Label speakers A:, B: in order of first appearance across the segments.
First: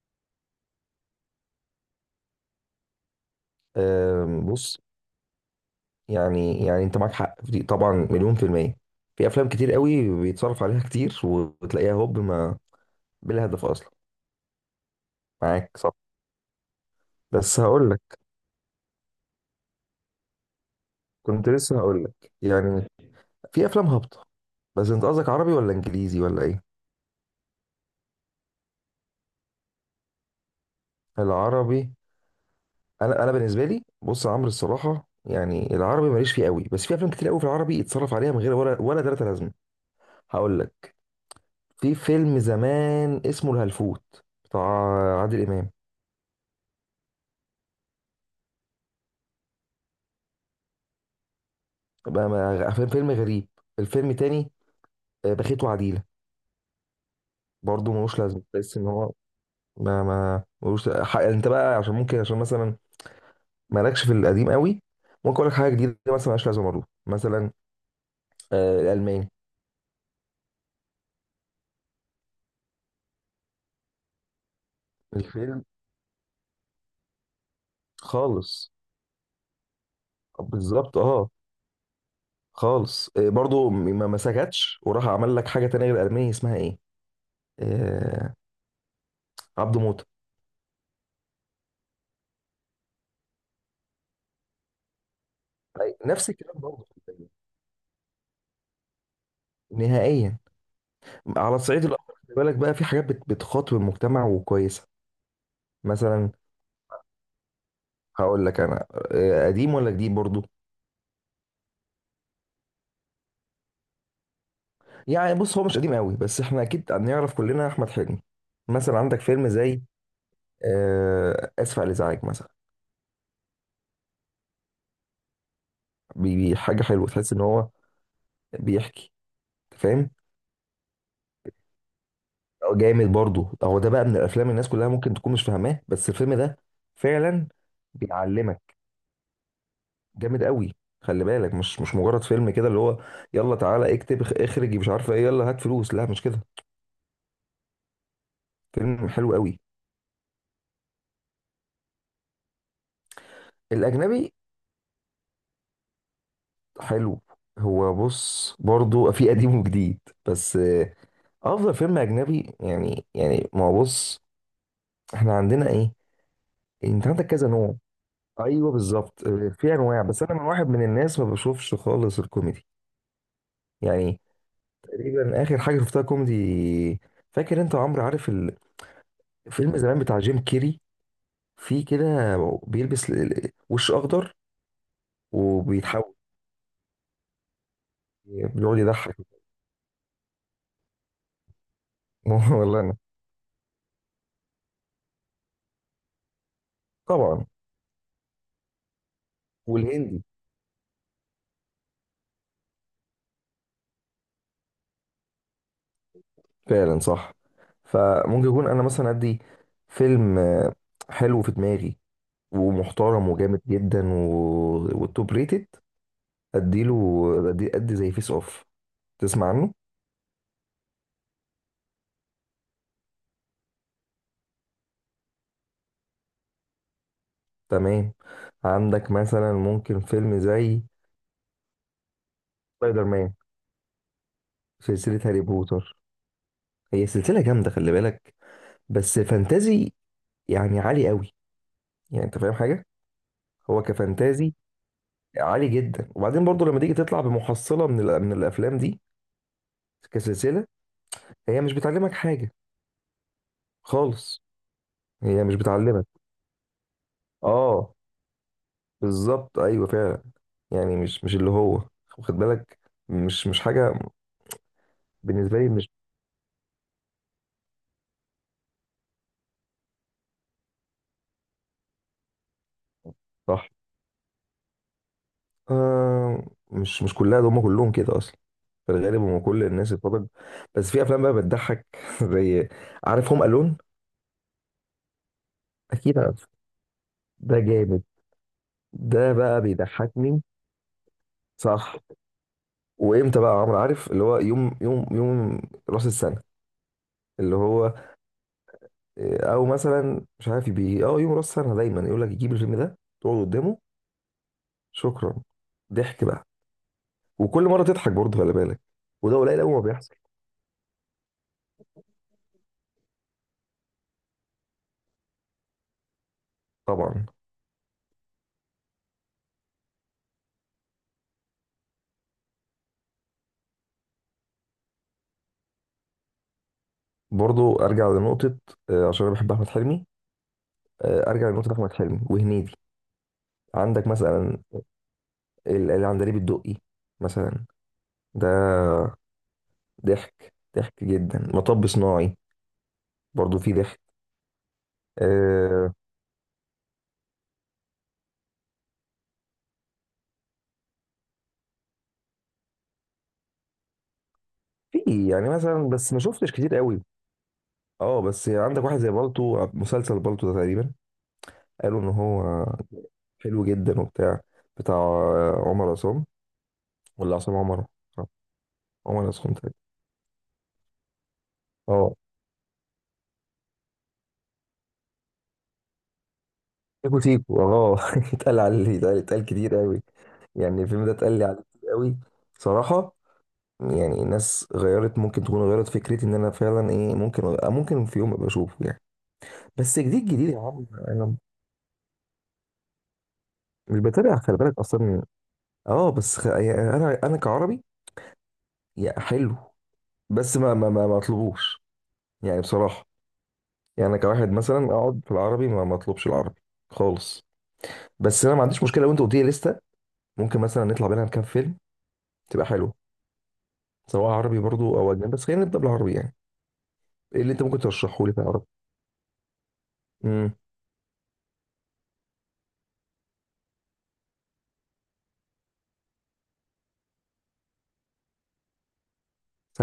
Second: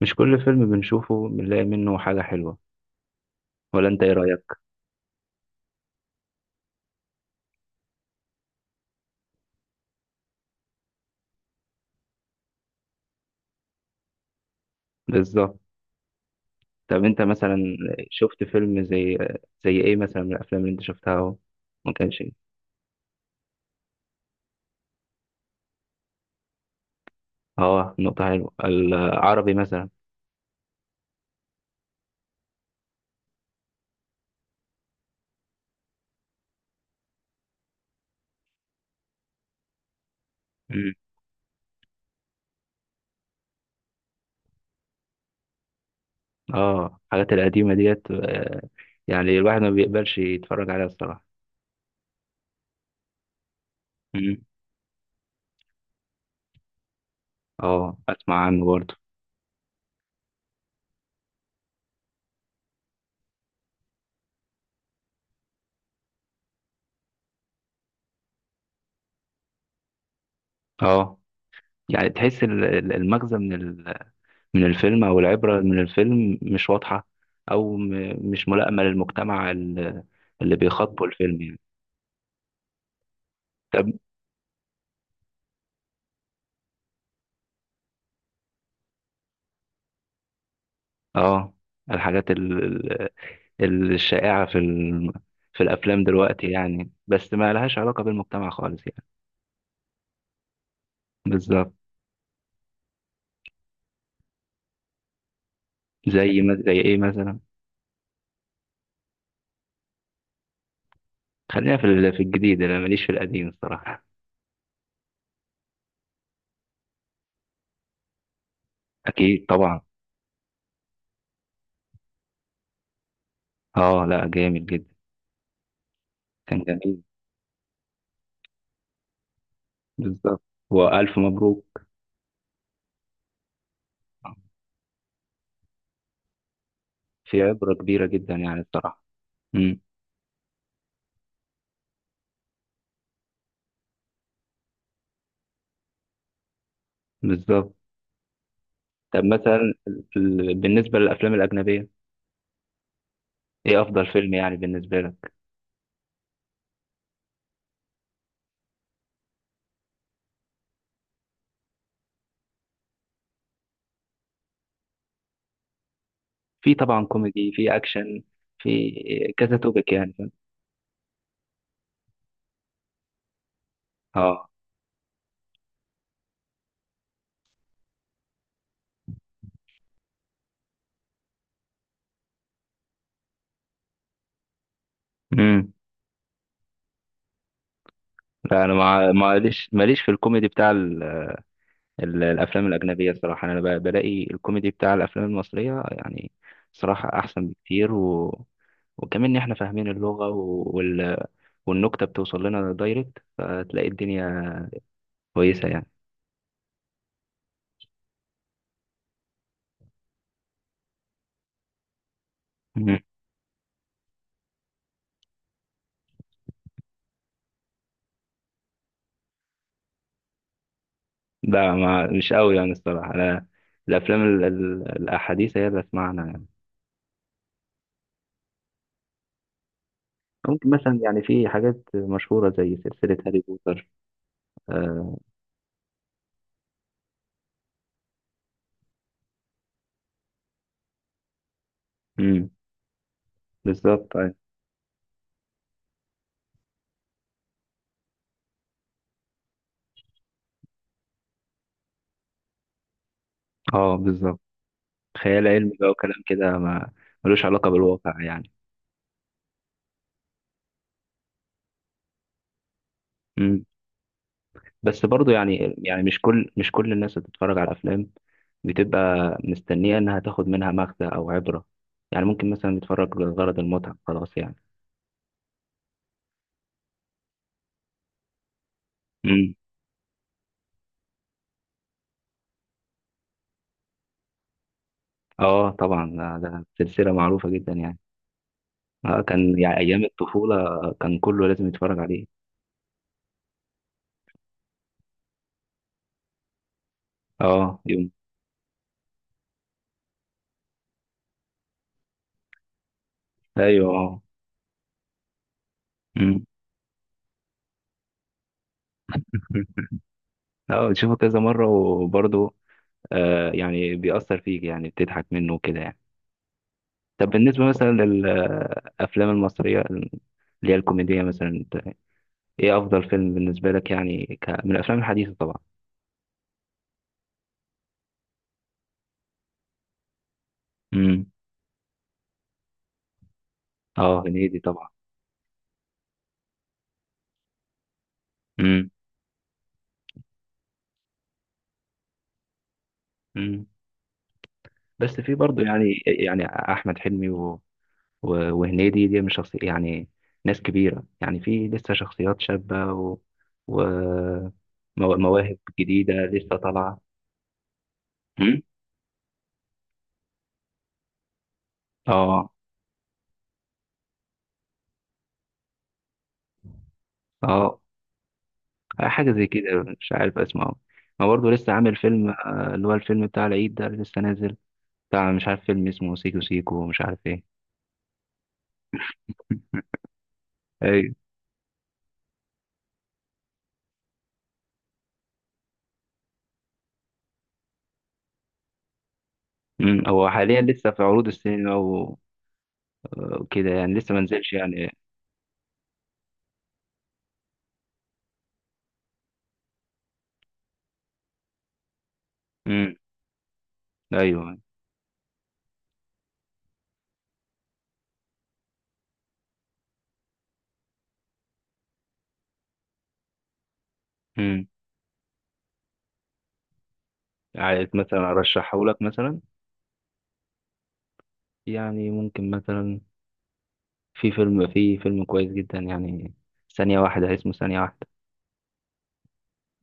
A: مش كل فيلم بنشوفه بنلاقي منه حاجة حلوة، ولا انت ايه رأيك؟
B: بص. يعني انت معاك حق في دي، طبعا مليون في المية. في افلام كتير قوي بيتصرف عليها كتير وتلاقيها هوب ما، بلا هدف اصلا.
A: بالظبط.
B: معاك صح.
A: طب انت مثلا
B: بس هقول لك،
A: شفت فيلم زي ايه مثلا من الافلام اللي انت شفتها اهو؟
B: كنت لسه
A: ما
B: هقول
A: كانش
B: لك
A: إيه.
B: يعني، في افلام هابطة. بس انت قصدك عربي ولا انجليزي ولا ايه؟
A: اه، نقطة حلوة. العربي مثلا.
B: العربي. انا بالنسبة لي، بص يا عمرو، الصراحة يعني العربي ماليش فيه قوي، بس في افلام كتير قوي في العربي يتصرف عليها من غير ولا تلاتة لازمة. هقول
A: مم.
B: لك، في فيلم زمان اسمه الهلفوت، بتاع عادل امام.
A: اه الحاجات القديمة ديت، يعني الواحد ما بيقبلش يتفرج عليها الصراحة.
B: بقى فيلم غريب. الفيلم
A: مم.
B: تاني، بخيت وعديلة. برضه
A: اه
B: ملوش
A: اسمع
B: لازمة،
A: عنه
B: تحس ان
A: برضه.
B: هو ما ملوش انت بقى عشان ممكن عشان مثلا مالكش في القديم قوي. ممكن اقول لك حاجة جديدة مثلا ملهاش لازمة برضه، مثلا الألماني
A: اه، يعني تحس المغزى من الفيلم أو العبرة
B: الفيلم
A: من الفيلم مش واضحة، أو مش
B: خالص.
A: ملائمة للمجتمع اللي
B: بالظبط
A: بيخاطبه
B: اه.
A: الفيلم يعني.
B: خالص. برضه
A: طب،
B: ما سكتش وراح عمل لك حاجة تانية غير الألماني، اسمها ايه؟ آه، عبده موتة.
A: آه الحاجات الشائعة في الأفلام
B: نفس
A: دلوقتي
B: الكلام برضه،
A: يعني، بس ما لهاش علاقة بالمجتمع خالص يعني.
B: نهائيا. على
A: بالظبط.
B: الصعيد الآخر خلي بالك بقى، في حاجات بتخاطب المجتمع وكويسة، مثلا.
A: زي ما زي إيه مثلا؟
B: هقول لك انا، قديم ولا جديد برضو؟
A: خلينا في الجديد، أنا ماليش في القديم الصراحة.
B: يعني بص، هو مش قديم قوي بس احنا اكيد هنعرف كلنا احمد حلمي. مثلا عندك
A: أكيد
B: فيلم
A: طبعا.
B: زي اسف على الازعاج مثلا.
A: آه لا، جامد جدا. كان
B: حاجه
A: جميل.
B: حلوه، تحس ان هو بيحكي. فاهم.
A: بالظبط. وألف مبروك.
B: أو جامد برضو، هو ده بقى من الافلام الناس كلها ممكن تكون مش فاهماه، بس الفيلم ده
A: في
B: فعلا
A: عبرة كبيرة جدا يعني
B: بيعلمك،
A: الصراحة. امم.
B: جامد قوي. خلي بالك، مش مجرد فيلم كده اللي هو يلا تعالى اكتب اخرج مش عارفه ايه، يلا هات فلوس، لا مش كده.
A: بالظبط.
B: فيلم
A: طب
B: حلو قوي.
A: مثلا بالنسبة للأفلام الأجنبية، إيه أفضل
B: الاجنبي.
A: فيلم يعني بالنسبة لك؟
B: حلو. هو بص برضو في قديم وجديد، بس افضل فيلم اجنبي يعني، ما هو بص احنا عندنا ايه؟
A: في طبعا
B: انت عندك كذا
A: كوميدي،
B: نوع.
A: في أكشن.
B: ايوه
A: في
B: بالظبط،
A: كذا
B: في
A: توبك
B: انواع،
A: يعني،
B: بس
A: فاهم؟
B: انا من واحد من الناس ما بشوفش خالص الكوميدي. يعني
A: آه.
B: تقريبا اخر حاجه شفتها كوميدي. فاكر انت يا عمرو؟ عارف الفيلم زمان بتاع جيم كيري؟ في كده بيلبس وش اخضر
A: امم.
B: وبيتحول،
A: لا أنا
B: بيقعد يضحك.
A: معلش ماليش في الكوميدي بتاع الأفلام
B: والله انا
A: الأجنبية صراحة، أنا بلاقي الكوميدي بتاع الأفلام المصرية يعني صراحة
B: طبعا.
A: أحسن بكتير، وكمان إن إحنا فاهمين
B: والهندي.
A: اللغة والنكتة بتوصل لنا دايركت، فتلاقي الدنيا كويسة يعني.
B: فعلا صح. فممكن يكون انا مثلا عندي فيلم حلو في دماغي، ومحترم وجامد جدا و... والتوب ريتد، اديله ادي زي فيس اوف. تسمع عنه؟
A: لا ما مش قوي يعني الصراحة، أنا الأفلام الأحاديث هي اللي أسمعنا يعني.
B: تمام. عندك مثلا ممكن فيلم
A: ممكن
B: زي
A: مثلا يعني في حاجات مشهورة زي
B: سبايدر
A: سلسلة
B: مان.
A: هاري بوتر. آه.
B: سلسلة هاري بوتر، هي سلسلة جامدة خلي بالك، بس فانتازي يعني عالي قوي، يعني انت
A: مم،
B: فاهم حاجة. هو
A: بالظبط أيوة.
B: كفانتازي عالي جدا، وبعدين برضو لما تيجي تطلع بمحصلة من من الافلام دي كسلسلة، هي مش بتعلمك حاجة
A: اه بالظبط.
B: خالص. هي
A: خيال
B: مش
A: علمي بقى
B: بتعلمك.
A: وكلام كده، ما ملوش علاقة
B: اه
A: بالواقع يعني.
B: بالظبط، ايوه فعلا. يعني مش اللي هو، واخد بالك، مش
A: مم.
B: حاجه.
A: بس برضو
B: بالنسبه لي
A: يعني
B: مش
A: يعني مش كل الناس اللي بتتفرج على الأفلام بتبقى مستنية إنها تاخد منها مغزى أو عبرة، يعني ممكن مثلا يتفرج لغرض
B: صح.
A: المتعة خلاص يعني.
B: آه، مش كلها، ده هم كلهم كده اصلا، في الغالب هم
A: مم.
B: كل الناس الفضل. بس في افلام بقى بتضحك، زي، عارف، هم الون.
A: اه طبعا
B: اكيد
A: ده
B: عارف،
A: ده سلسلة معروفة
B: ده
A: جدا يعني.
B: جامد،
A: آه،
B: ده
A: كان
B: بقى
A: يعني أيام
B: بيضحكني.
A: الطفولة كان كله لازم
B: صح.
A: يتفرج عليه.
B: وامتى بقى يا عمرو؟ عارف اللي هو يوم يوم يوم راس السنه، اللي
A: اه
B: هو
A: يوم.
B: او مثلا مش عارف، بي اه يوم راس سنه دايما يقول لك جيب الفيلم ده، تقعد قدامه.
A: أيوه اه.
B: شكرا، ضحك
A: أمم.
B: بقى. وكل مره تضحك برضه خلي بالك، وده قليل قوي ما بيحصل.
A: اه بتشوفه كذا مرة وبرضه، يعني بيأثر فيك يعني، بتضحك منه وكده يعني.
B: طبعا.
A: طب بالنسبة مثلا للأفلام المصرية اللي هي الكوميدية مثلا، انت ايه أفضل فيلم بالنسبة لك يعني من الأفلام الحديثة طبعا؟
B: برضه ارجع لنقطه، عشان انا بحب احمد حلمي.
A: امم.
B: ارجع لنقطه احمد حلمي وهنيدي. عندك
A: اه، هنيدي
B: مثلا
A: طبعا.
B: العندليب الدقي مثلا، ده
A: امم.
B: ضحك ضحك جدا. مطب صناعي برضه
A: امم،
B: فيه ضحك.
A: بس في برضه
B: آه،
A: يعني يعني أحمد حلمي وهنيدي دي من شخصي يعني ناس كبيرة، يعني في لسه شخصيات شابة و...
B: في يعني
A: مواهب
B: مثلا، بس
A: جديدة
B: ما شفتش
A: لسه
B: كتير
A: طالعة.
B: قوي. اه، بس
A: مم؟
B: عندك واحد زي بالطو، مسلسل بالطو ده تقريبا، قالوا ان
A: اه.
B: هو حلو جدا، وبتاع بتاع عمر عصام ولا عصام
A: اه
B: عمر؟ عمر
A: حاجة زي
B: عصام تقريبا.
A: كده. مش عارف اسمه. ما برضه لسه عامل
B: اه.
A: فيلم اللي هو الفيلم بتاع العيد ده اللي لسه نازل، بتاع مش عارف فيلم اسمه سيكو سيكو ومش عارف
B: سيكو
A: ايه.
B: سيكو، اتقال عليه، اتقال كتير قوي. يعني الفيلم ده
A: ايوه.
B: اتقال لي عليه كتير قوي، صراحة. يعني الناس غيرت، ممكن تكون غيرت فكرتي ان انا فعلا ايه، ممكن في يوم ابقى اشوفه يعني. بس
A: مم،
B: جديد
A: هو
B: جديد يا
A: حاليا
B: عم
A: لسه في عروض
B: انا
A: السينما وكده يعني،
B: مش
A: لسه ما
B: بتابع
A: نزلش
B: خلي بالك
A: يعني.
B: اصلا. اه بس يعني انا كعربي يا حلو، بس ما اطلبوش يعني،
A: مم،
B: بصراحة. يعني انا كواحد
A: ايوه.
B: مثلا اقعد في العربي ما اطلبش العربي خالص. بس انا ما عنديش مشكله، لو انت قلت لي لسته، ممكن مثلا نطلع بينها كام فيلم، تبقى حلو. سواء عربي
A: مم.
B: برضو او اجنبي، بس خلينا نبدا بالعربي يعني. ايه اللي انت ممكن
A: عايز
B: ترشحه
A: مثلا
B: لي في العربي؟
A: ارشحه لك مثلا،
B: امم
A: يعني ممكن مثلا في فيلم كويس جدا يعني، ثانية واحدة، اسمه ثانية واحدة،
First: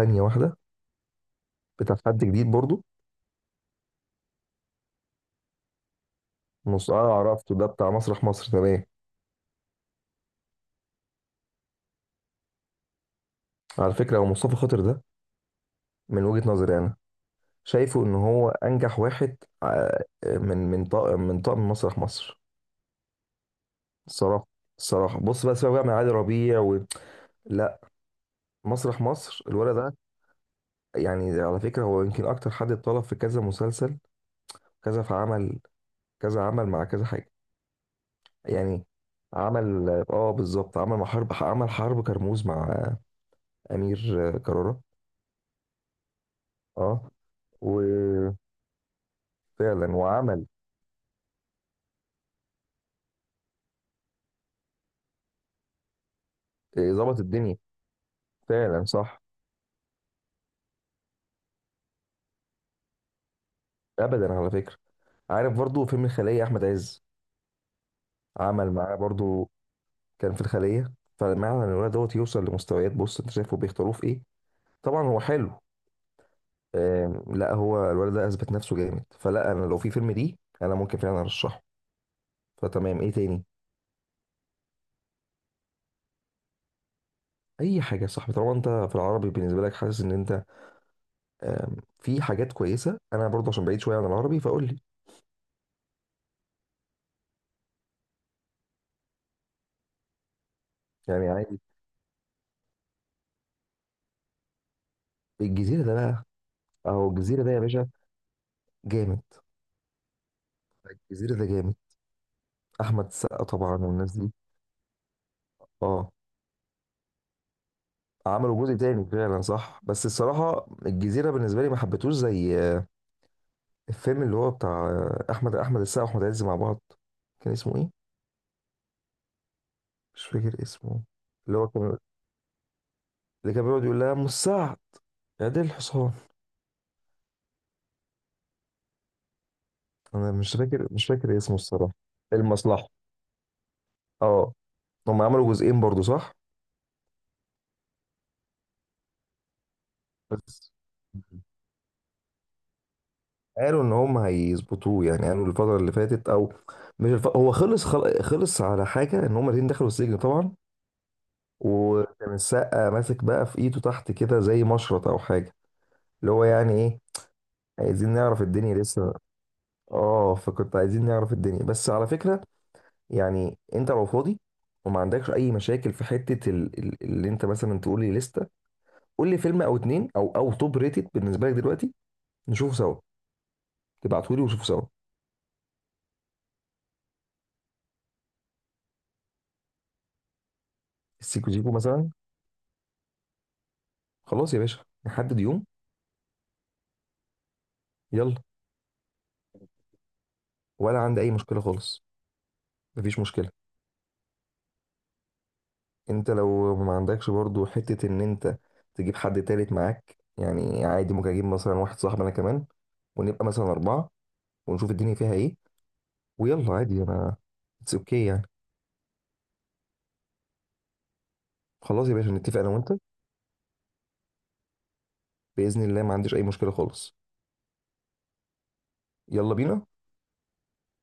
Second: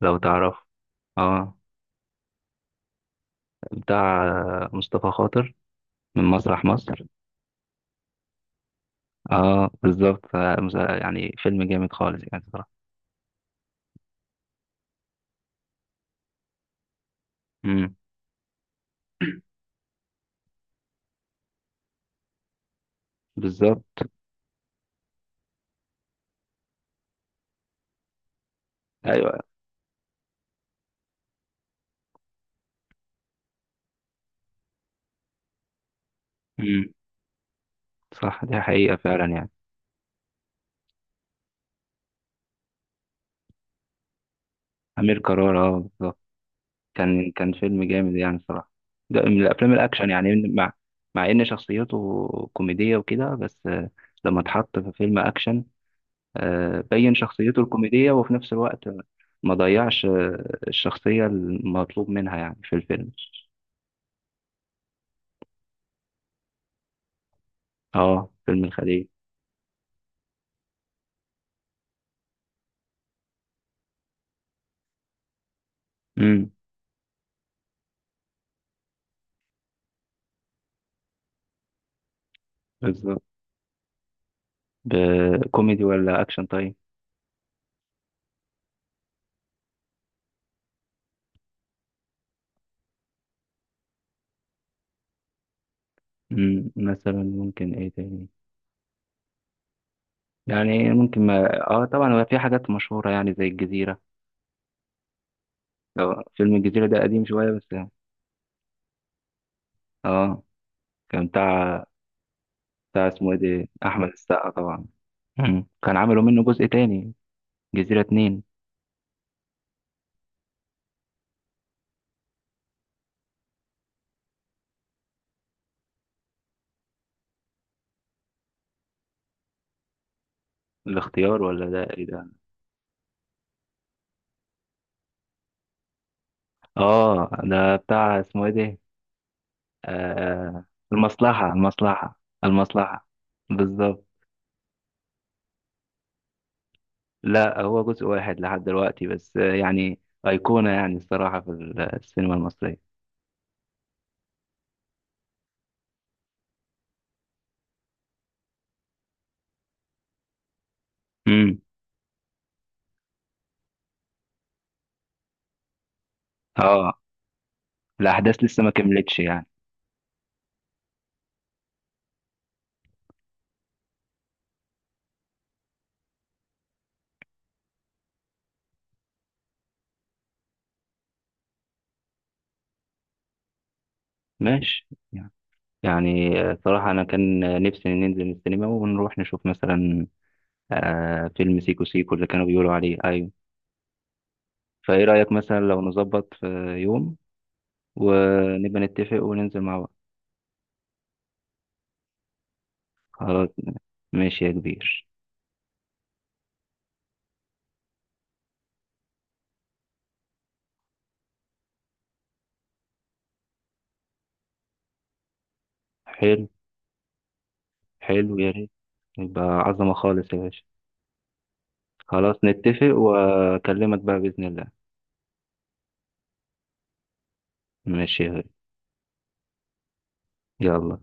A: لو
B: واحده،
A: تعرف. اه،
B: بتاع حد جديد برضو؟
A: بتاع مصطفى خاطر من مسرح مصر.
B: اه، عرفته ده بتاع مسرح مصر، تمام.
A: اه بالظبط. يعني فيلم جامد خالص يعني صراحة.
B: على فكره هو مصطفى خاطر ده، من وجهه نظري انا،
A: امم.
B: شايفه ان هو انجح واحد، من طاقم مسرح مصر.
A: بالظبط.
B: الصراحه الصراحه بص بقى، سيبك بقى من علي ربيع لا، مسرح
A: ايوه.
B: مصر الولد ده، يعني على فكرة هو يمكن أكتر حد اتطلب في كذا مسلسل، كذا في عمل، كذا عمل مع
A: امم،
B: كذا حاجة.
A: صح، دي
B: يعني
A: حقيقة فعلا يعني.
B: عمل، بالظبط، عمل مع حرب، عمل حرب كرموز مع أمير كرارة.
A: أمير كرارة اه بالظبط.
B: اه،
A: كان فيلم جامد
B: وفعلا
A: يعني صراحة. ده من الأفلام الأكشن يعني
B: وعمل
A: مع إن شخصيته كوميدية وكده، بس لما اتحط في فيلم أكشن، بين
B: ظبط الدنيا،
A: شخصيته الكوميدية وفي نفس الوقت
B: فعلا صح.
A: ما ضيعش الشخصية المطلوب منها يعني في الفيلم.
B: أبدا، على فكرة، عارف برضو فيلم الخلية أحمد عز؟
A: اه فيلم
B: عمل معاه
A: الخلية.
B: برضو، كان في الخلية. فمعنى إن الولد دوت يوصل لمستويات، بص أنت شايفه بيختاروه في إيه. طبعا هو حلو.
A: امم.
B: لا هو الولد ده اثبت نفسه جامد، فلا انا لو في فيلم دي انا ممكن فعلا ارشحه. فتمام، ايه
A: بالظبط.
B: تاني؟
A: كوميدي ولا أكشن طيب؟
B: اي حاجه يا صاحبي، طالما انت في العربي بالنسبه لك حاسس ان انت في حاجات كويسه. انا برضه عشان بعيد شويه عن العربي، فقول لي.
A: امم، مثلا ممكن إيه تاني يعني؟ ممكن
B: يعني عادي.
A: ما طبعا هو في حاجات مشهورة يعني زي الجزيرة.
B: الجزيره ده
A: آه،
B: بقى،
A: فيلم الجزيرة ده
B: اهو
A: قديم
B: الجزيره
A: شوية
B: ده يا
A: بس
B: باشا
A: يعني.
B: جامد.
A: اه، كان
B: الجزيره ده جامد،
A: بتاع
B: احمد
A: بتاع اسمه ايه
B: السقا
A: ده،
B: طبعا
A: أحمد
B: والناس دي.
A: السقا طبعا. مم. كان
B: اه،
A: عملوا منه جزء تاني. جزيرة اتنين.
B: عملوا جزء تاني فعلا صح، بس الصراحه الجزيره بالنسبه لي ما حبيتهوش زي الفيلم اللي هو بتاع احمد السقا واحمد عز مع بعض. كان اسمه ايه؟ مش فاكر اسمه.
A: الاختيار
B: اللي هو
A: ولا ده،
B: كان
A: ايه ده؟
B: اللي كان بيقعد يقول لها ام السعد يا دي الحصان.
A: اه ده بتاع اسمه ايه ده؟
B: انا مش
A: آه.
B: فاكر مش فاكر
A: المصلحة،
B: اسمه الصراحه.
A: المصلحة،
B: المصلحه.
A: المصلحة. بالظبط.
B: اه، هم عملوا جزئين برضو صح؟
A: لا، هو جزء واحد لحد دلوقتي بس يعني أيقونة
B: بس
A: يعني الصراحة السينما المصرية.
B: قالوا ان هم هيظبطوه، يعني قالوا الفتره اللي فاتت، او مش هو خلص على حاجه ان هم الاثنين دخلوا السجن طبعا،
A: امم.
B: وكان السقا ماسك بقى في ايده تحت كده زي مشرط او حاجه، اللي هو يعني
A: اه
B: ايه، عايزين نعرف
A: الأحداث لسه ما
B: الدنيا لسه.
A: كملتش يعني.
B: اه، فكنت عايزين نعرف الدنيا. بس على فكره، يعني انت لو فاضي وما عندكش اي مشاكل في حته اللي انت مثلا تقول لي لسته، قول لي فيلم او اتنين او توب ريتد بالنسبه لك دلوقتي، نشوفه سوا. تبعته لي ونشوفه سوا.
A: ماشي يعني، صراحة أنا كان نفسي ننزل السينما ونروح نشوف مثلا آه
B: السيكو
A: فيلم
B: زيكو
A: سيكو
B: مثلا.
A: سيكو اللي كانوا بيقولوا عليه أيوه.
B: خلاص يا باشا،
A: فإيه رأيك
B: نحدد
A: مثلا
B: يوم.
A: لو نظبط في يوم،
B: يلا،
A: ونبقى نتفق وننزل مع بعض؟
B: ولا عندي اي مشكله خالص، مفيش مشكله.
A: حركنا. ماشي يا كبير.
B: انت لو ما عندكش برضو حته، ان انت تجيب حد تالت معاك يعني عادي، ممكن اجيب مثلا واحد صاحبي انا كمان، ونبقى مثلا اربعه، ونشوف الدنيا فيها ايه.
A: حلو.
B: ويلا عادي انا، اتس اوكي
A: حلو
B: يعني.
A: يا ريت. يبقى عظمة خالص يا باشا.
B: خلاص يا باشا
A: خلاص
B: نتفق انا
A: نتفق
B: وانت،
A: وأكلمك بقى بإذن الله.
B: بإذن الله، ما عنديش أي مشكلة خالص.
A: ماشي يا غالي.
B: يلا بينا.
A: يلا